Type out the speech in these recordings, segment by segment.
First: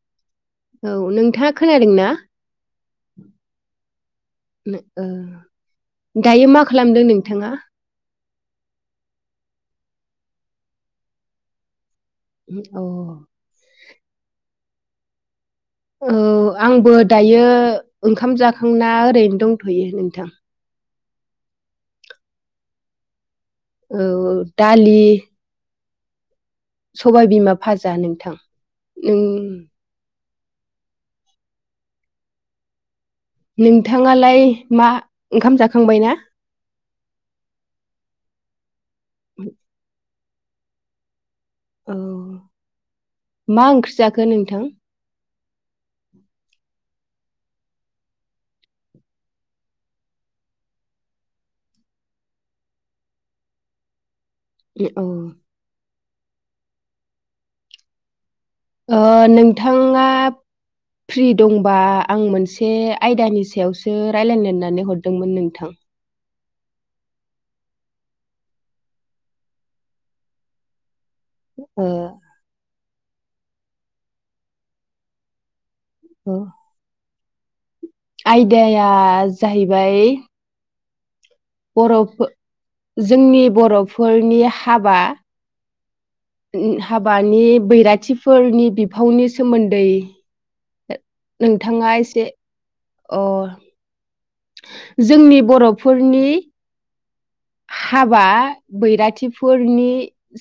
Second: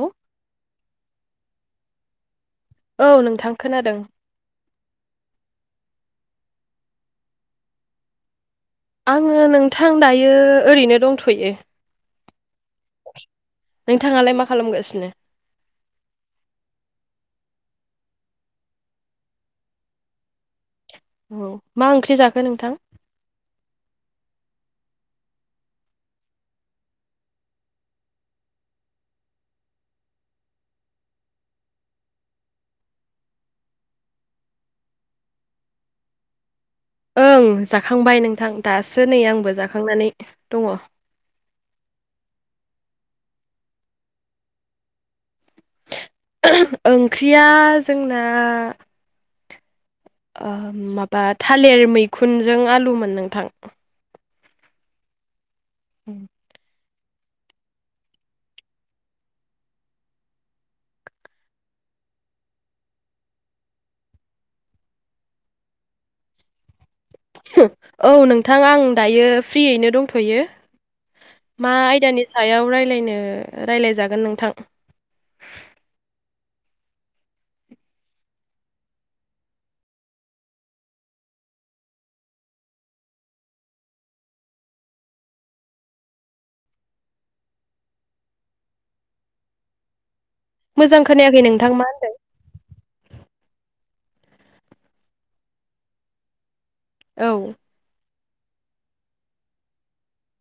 औ। औ नोंथाङा खोनादों ना? औ नोंथां खोनादों। नो ओ दायो मा खालामदों नोंथाङा? आङो नोंथां दायो ओरैनो दंथ'यो। ओम अ। नोंथाङालाय मा खालामगासिनो? औ आंबो दायो ओंखाम जाखांना ओरैनो दंथ'यो नोंथां। औ। मा ओंख्रि जाखो नोंथां? औ औ दालि सबाइ बिमा भाजा नोंथां नों नोंथाङालाय मा ओंखाम जाखांबाय ना? ओं जाखांबाय नोंथां दासो नै आंबो जाखांनानै दङ। औ मा ओंख्रि जाखो नोंथां? ओंख्रिया जोंना माबा थालिर मैखुनजों आलुमोन नोंथां। ए औ उ ओ नोंथाङा फ्रि दंबा आं मोनसे आयदानि सायावसो रायजलायलायनानै हरदोंमोन नोंथां। औ नोंथां आं दायो फ्रियैनो दंथ'यो। मा ओ आयदानि सायाव रायलायनो रायलायजागोन नोंथां। अह आयदाया जाहैबाय बर'फो जोंनि बर'फोरनि हाबा हाबानि बैराथिफोरनि बिफावनि सोमोन्दै मोजां खोनाया नोंथाङा एसे अह जोंनि बर'फोरनि औ हाबा बैराथिफोरनि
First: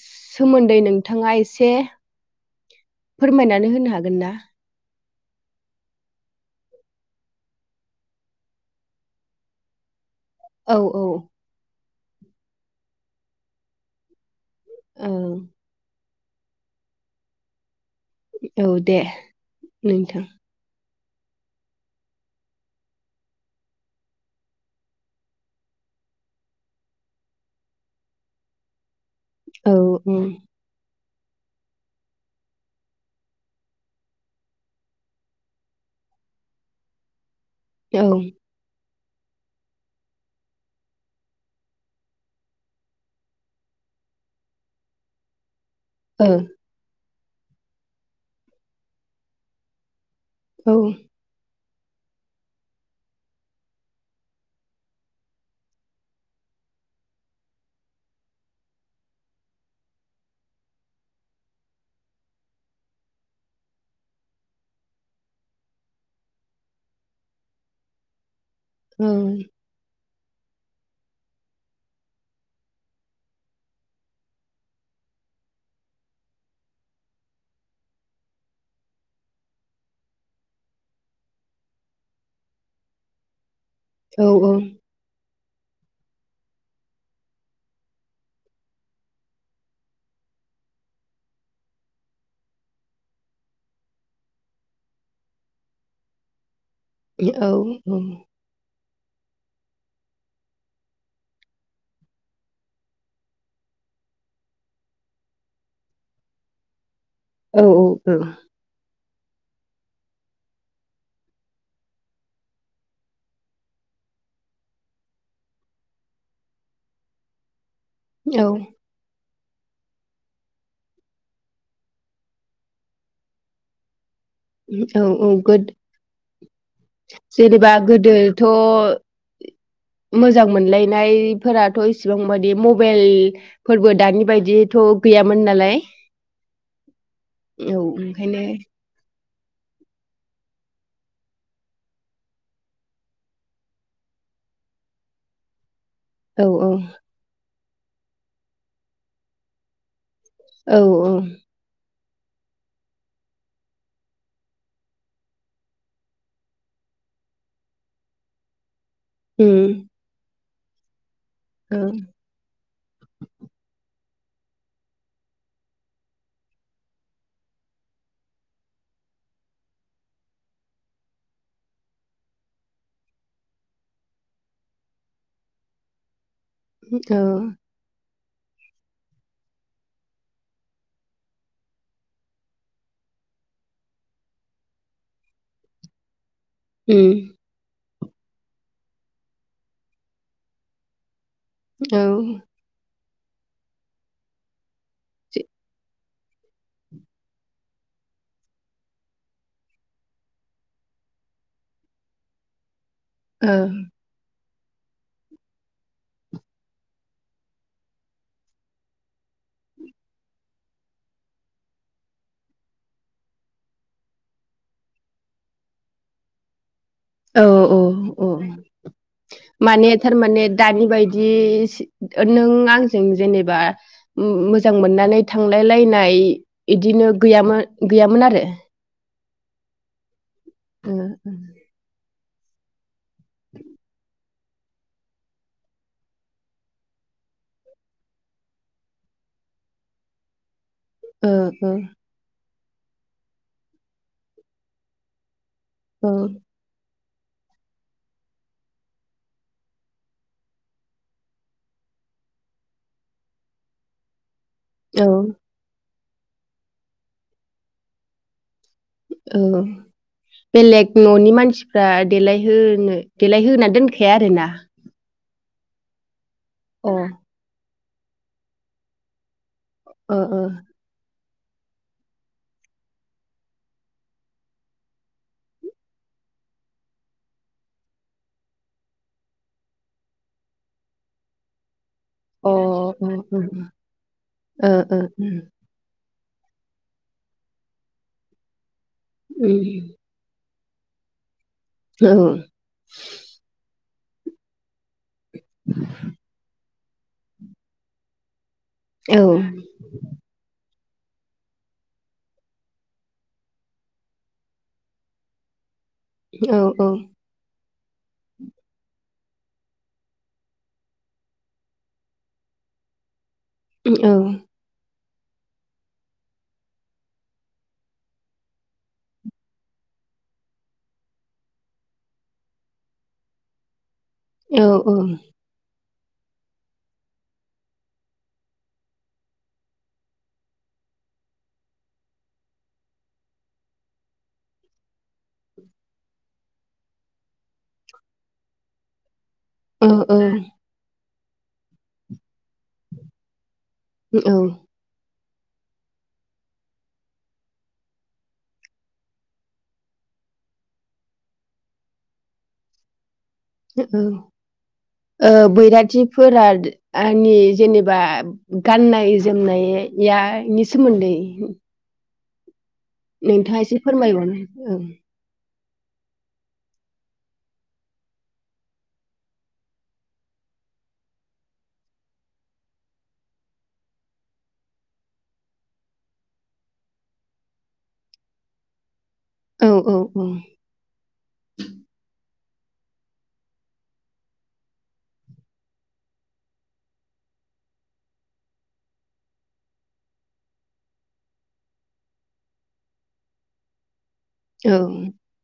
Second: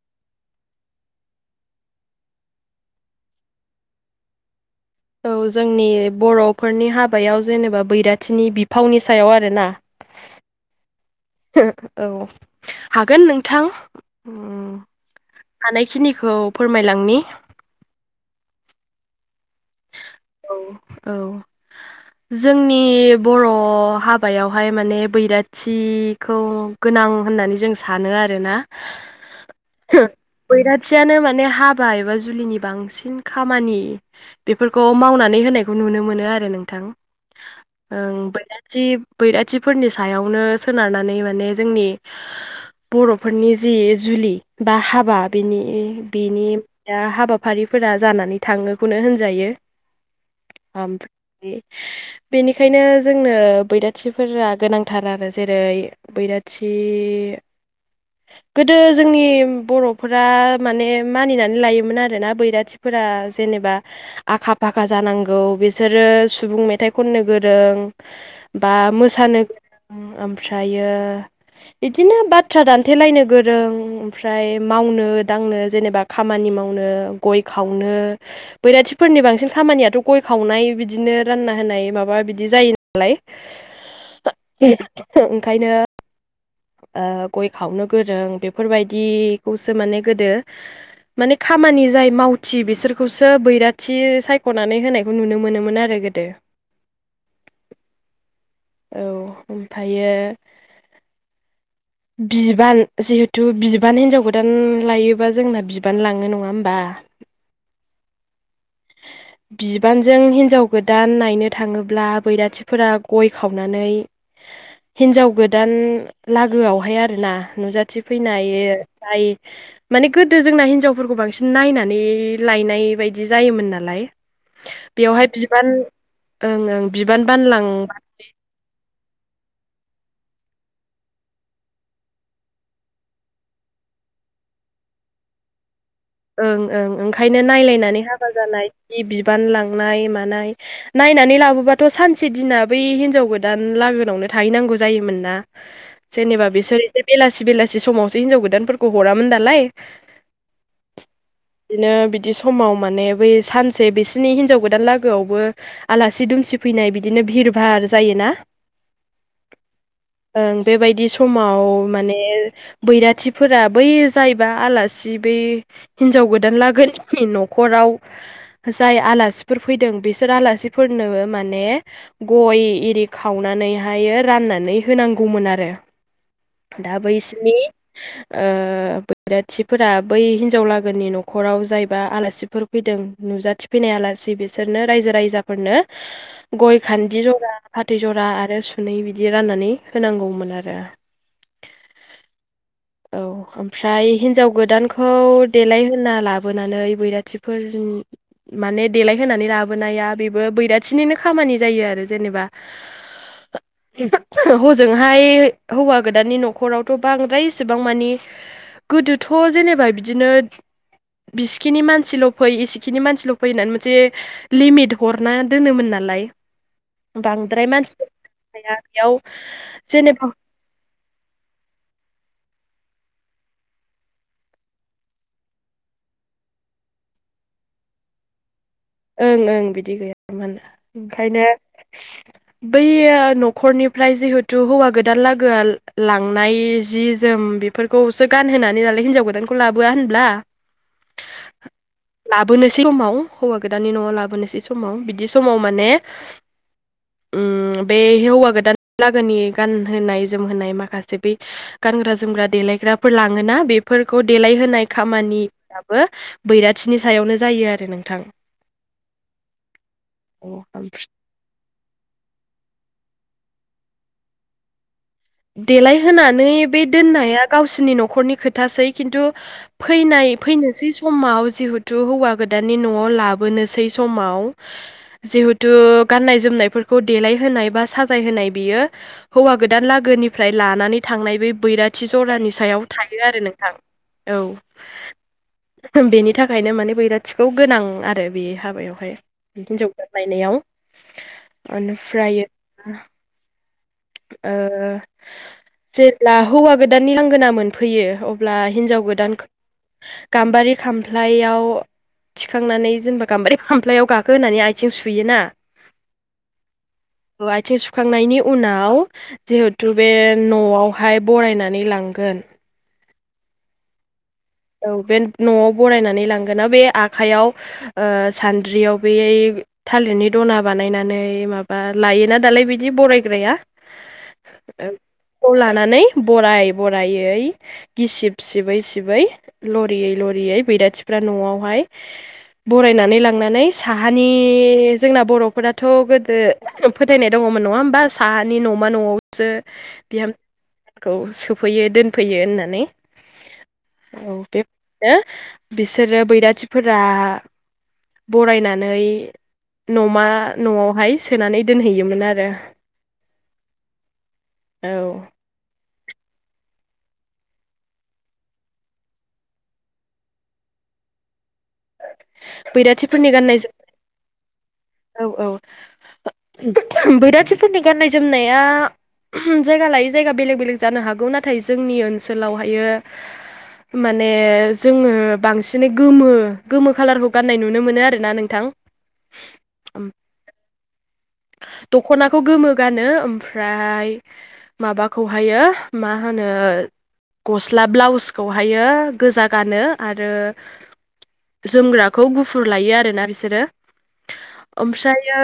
सोमोन्दै नोंथाङा एसे फोरमायनानै होनो हागोन ना? औ जोंनि बर'फोरनि हाबायाव जेनेबा बैराथिनि बिफावनि सायाव आरोना औ औ औ हागोन नोंथां‌ ओं हानायखिनिखौ फोरमायलांनि। औ दे नोंथां औ औ [unintelligible] जोंनि बर' हाबायावहाय माने बैराथिखौ गोनां होननानै जों सानो आरो ना। औ औ बैराथियानो माने हाबा एबा जुलिनि बांसिन खामानि बेफोरखौ मावनानै होनायखौ नुनो मोनो आरो नोंथां ओ जि बैराथिफोरनि सायावनो सोनारनानै माने जोंनि बर'फोरनि जि जुलि बा हाबा बेनि औ बेनि हाबाफारिफोरा जानानै थाङोखौनो होनजायो। औ [unintelligible] बेनिखायनो जोंनो बैराथिफोरा गोनांथार आरो जेरै बैराथि [unintelligible] गोदो जोंनि बर'फोरा माने मानिनानै लायोमोन आरोना बैराथिफोरा जेनेबा आखा फाखा जानांगौ बिसोरो सुबुं मेथाइ खननो गोरों बा औ मोसानो गोरों ओमफ्रायो बिदिनो बाथ्रा दानथेलायनो गोरों ओमफ्राय मावनो दांनो जेनेबा खामानि मावनो गय खावनो। बैराथिफोरनि बांसिन खामानियाथ' गय खावनाय बिदिनो रानना होनाय माबा बिदि जायो औ औ नालाय ओंखायनो ओ गय खावनो गोरों बेफोरबायदिखौसो माने गोदो माने खामानि जाय मावथि बिसोरखौसो सो बैराथि सायख'नानै होनायखौ नुनो मोनोमोन आरो गोदो। औ औ औ ओमफायो बिबान जिहेथु बिबान हिन्जाव गोदान लायोबा जोंना बिबान लाङो नङा होमबा। औ औ ओं। बिबानजों हिन्जाव गोदान नायनो थाङोब्ला बैराथिफोरा गय खावनानै हिनजाव गोदान लागोआवहाय आरो ना नुजाथिफैनो औ हायो। जायो माने गोदो जोंना हिनजावफोरखौ बांसिन नायनानै लायनाय बायदि जायोमोन ना नालाय औ बेवहाय औ गोद बिबान ओं ओं बिबान बानलां थ' मोजां मोनलायनायफोराथ' इसिबांबादि मबेइल फोरबो दानि बायदिथ' गैयामोन नालाय। ओं ओं ओंखायनो औ नायलायनानै हाबा ओंखायनो जानाय जि बिबान लांनाय मानाय। नायनानै लाबोबाथ' सानसे दिना बै हिनजाव गोदान लागोनावनो थाहैनांगौ जायोमोन ना। औ जेनेबा बिसोर एसे बेलासि बेलासि समावसो हिनजाव गोदानफोरखौ हरामोन दालाय। औ औ। बिदिनो बिदि समाव माने बै सानसे बिसोरनि हिनजाव गोदान लोगोआवबो आलासि दुमसि फैनाय बिदिनो भिर भार जायोना। उम। ओं बेबायदि समाव औ माने बैराथिफोरा बै जायबा आलासि बै हिनजाव गोदान लागोनिफाय न'खराव जाय आलासिफोर फैदों बेसोर आलासिफोरनो माने गय एरि खावनानैहायो राननानै होनांगौमोन आरो। दा औ बैसिनि ओ बैराथिफोरा बै हिन हिनजाव लागोनि न'खराव जायबा आलासिफोर फैदों नुजाथिफैनाय आलासि बेसोरनो रायजो रायजाफोरनो गय उम खान्दि जरा फाथै जरा आरो सुनै बिदि राननानै होनांगौमोन आरो। औ। औ ओमफ्राय हिन्जाव गोदानखौ देलायहोना लाबोनानै बैराथिफोरनि माने देलायहोनानै लाबोनाया बेबो बैराथिनिनो खामानि जायो आरो जेनेबा ओं। हजोंहाय हौवा गोदाननि न'खरावथ' बांद्राय एसेबां मानि गोदोथ' जेनेबा बिदिनो बिसिखिनि मानसिल' फै इसिखिनि मानसिल' फै होन्नानै मोनसे लिमिट हरना दोनोमोन नालाय। औ बांद्राय औ मानसिफोरा औ फैबा बेयाव माने जेनेबा थारमाने दानि बायदि जि नों आंजों जेनेबा मो-मोजां मोननानै थांलाय लायनाय इदिनो गैयामो गैयामोन आरो। ओं ओं बिदि गैयामोन ओ ओंखायनो बैओ न'खरनिफ्राय जिहेथु हौवा गोदान लागोआ लांनाय जि जोम फोरखौसो गानहोनानै नालाय हिनजाव गोदानखौ लाबोआ होनब्ला ओ ओ लाबोनोसै समाव हौवा गोदानानि न'आव लाबोनोसै समाव बिदि समाव माने ओ औ उ बे हौवा गोदान लागोनि गानहोनाय जोमहोनाय माखासे बे गानग्रा जोमग्रा देलायग्राफोर लाङोना बे फोरखौ देलायहोनाय औ खामानियाबो बैराथिनि सायावनो जायो आरो नोंथां। औ औ ओमफ्राय बेलेग न'नि मानसि फ्रा देलायहो देलायहा दोनखाया आरोना। देलायहोनानै बे अ दोननाया गावसिनि न'खरनि खोथासै खिन्थु अ फैनाय अ फैनोसै समाव जिहेथु हौवा गोदाननि न'आव लाबोनोसै समाव जिहेथु गाननाय जोमनायफोरखौ देलायहोनाय बा साजाय होनाय बियो हौवा गोदान लागोनिफ्राय लानानै थांनाय बे बैराथि थि जरानि ओ सायाव थायो आरो उम नोंथां औ बेनि थाखायनो माने बैराथिखौ गोनां आरो बे हाबायावहाय हिनजाव फोरमायनायाव ओनिफ्राय ओ जेब्ला हौवा गोदाननि लांगोना मोनफैयो ब्ला हिनजाव गोदान गाम्बारि खामफ्लायाव थिखांनानै जेनेबा गाम्बारि फामफ्लायाव गाखो होनानै आथिं सुयोना औ औ औ आथिं सुखांनायनि उनाव आव जिहेथु बे न'आवहाय बरायनानै लांगोन उ औ औ बे न'आव बरायनानै लांगोन ना बे आखायाव ओ सान्द्रियाव बे थालिरनि दना बानायनानै माबा लायोना दालाय बिदि बरायग्राया औ औ खौ लानानै बराय बरायै गिसिब सिबै सिबै लरियै लरियै बैराथिफ्रा न'आवहाय बरायनानै लांनानै साहानि जोंना बर'फोराथ' गोदो फोथायनाय दङमोन नङा होमबा साहानि न'मा न'आवसो ओ ओ ओंाम खौ सोफैयो दोनफैयो होननानै औ बे ओ बिसोरो बैराथिफोरा बरायनानै न'मा न'आवहाय सोनानै दोनहैयोमोन आरो औ औ ओ बैराथिफोरा नि जेनेबा गाननाय जोमनाया नि सोमोन्दै बैराथि नोंथाङा एसे फोरमायबावनो औ औ औ बैराथिफोरनि गाननाय जोमनाया उम जायगा लायै जायगा बेलेग बेलेग जानो हागौ नाथाय जोंनि ओनसोलावहायो माने जोङो बांसिनै गोमो गोमो खाालारखौ गान्नाय नुनो मोनो आरो ना नोंथां औ औ औ दख'नाखौ गोमो गानो ओमफ्राय माबाखौहायो मा होनो गस्ला ब्लाउसखौहायो गोजा गानो आरो जोमग्राखौ गुफुर लायो आरोना बिसोरो औ ओमफ्रायो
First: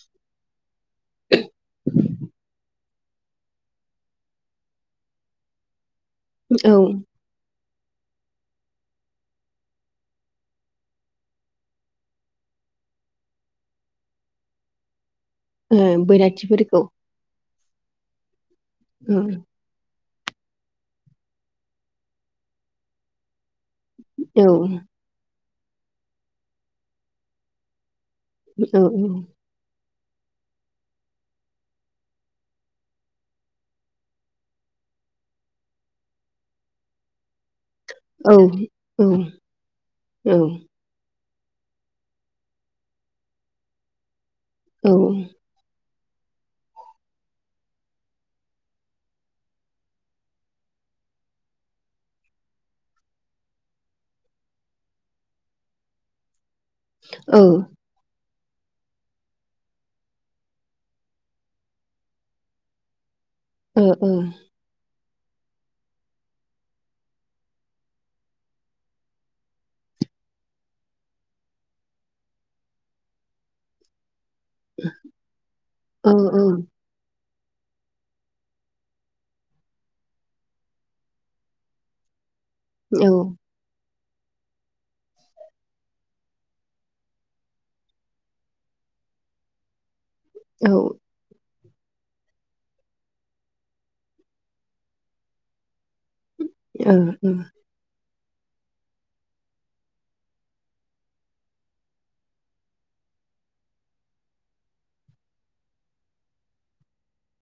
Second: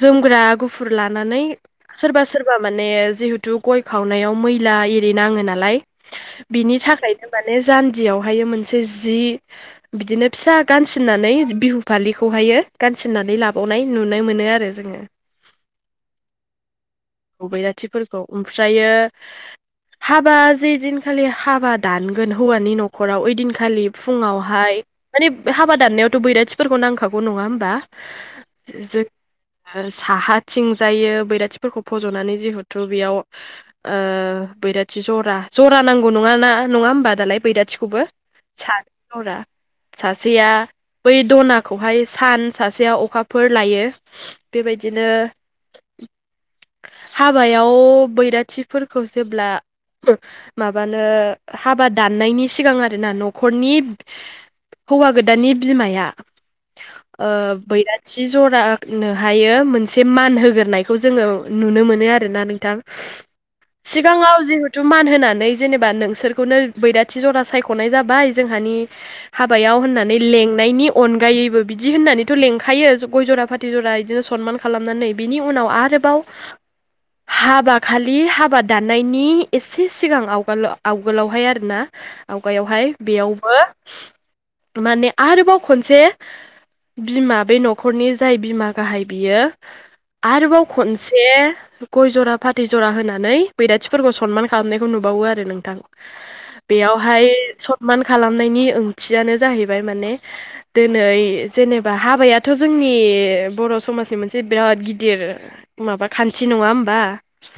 जोमग्रा गुफुर लानानै सोरबा सोरबा माने जिहेतु गय खावनायाव मैला एरि नाङो नालाय औ बिनि ओ थाखायनो माने जान्जियावहाय मोनसे जि बिदिनो फिसा गान सिननानै बिहु फालिखौहायो गान सिननानै लाबो गनाय नुनाय मोनो आरो जोङो। बैराथिफोरखौ बैराथिफोरखौ ओमफ्रायो औ हाबा जेदिनखालि हाबा दानगोन हौवानि न'खराव ओइदिनखालि खालि औ फुङावहाय माने हाबा दाननायावथ' बैराथिफोरखौ नांखागौ नङा होमबा। औ जो औ साहा थिं जायो बैराथिफोरखौ फज'नानै जिहेथु बेयाव ओ बैराथि जरा जरा नांगौ नङा ना नङा होमबा दालाय बैराथिखौबो। औ सा औ नरा औ सासिया [inaudible] बै दनाखौहाय सान सासेयाव अखाफोर लायो ओ बेबायदिनो हाबायाव बैराथिफोरखौ जेब्ला ओ माबानो हाबा दाननायनि सिगां आरोना न'खरनि हौवा गोदाननि बिमाया ओ बैराथि जरानोहायो मोनसे मान होग्रायखौ जोङो नुनो मोनो आरोना नोंथां ओ सिगाङाव जिहु तु मान होनानै जेनेबा नोंसोरखौनो बैराथि जरा सायख'नाय जाबाय जोंहानि हाबायाव होननानै लेंनायनि अनगायैबो बिदि होननानैथ' लेंखायो गय जरा फाथि जरा बिदिनो सनमानानै खालामनानै बिनि उनाव औ आरोबाव [inaudible] हाबा खालि हाबा दाननायनि एसे सिगां आवगोल आवगोलावहाय आरोना आवगायावहाय बेयावबो माने आरोबाव खनसे बिमा बे न'खरनि जाय बिमा गाहाय बियो आरोबाव औ खनसे से गय जरा फाथै जरा होनानै बैराथिफोरखौ सनमान खालामनायखौ नुबावो आरो नोंथां। [inaudible] बेयावहाय ओ सनमान खालामनायनि ओंथियानो जाहैबाय माने दिनै जेनेबा हाबायाथ' जोंनि बर' समाजनि मोनसे बिराद गिदिर माबा खान्थि नङा होमबा।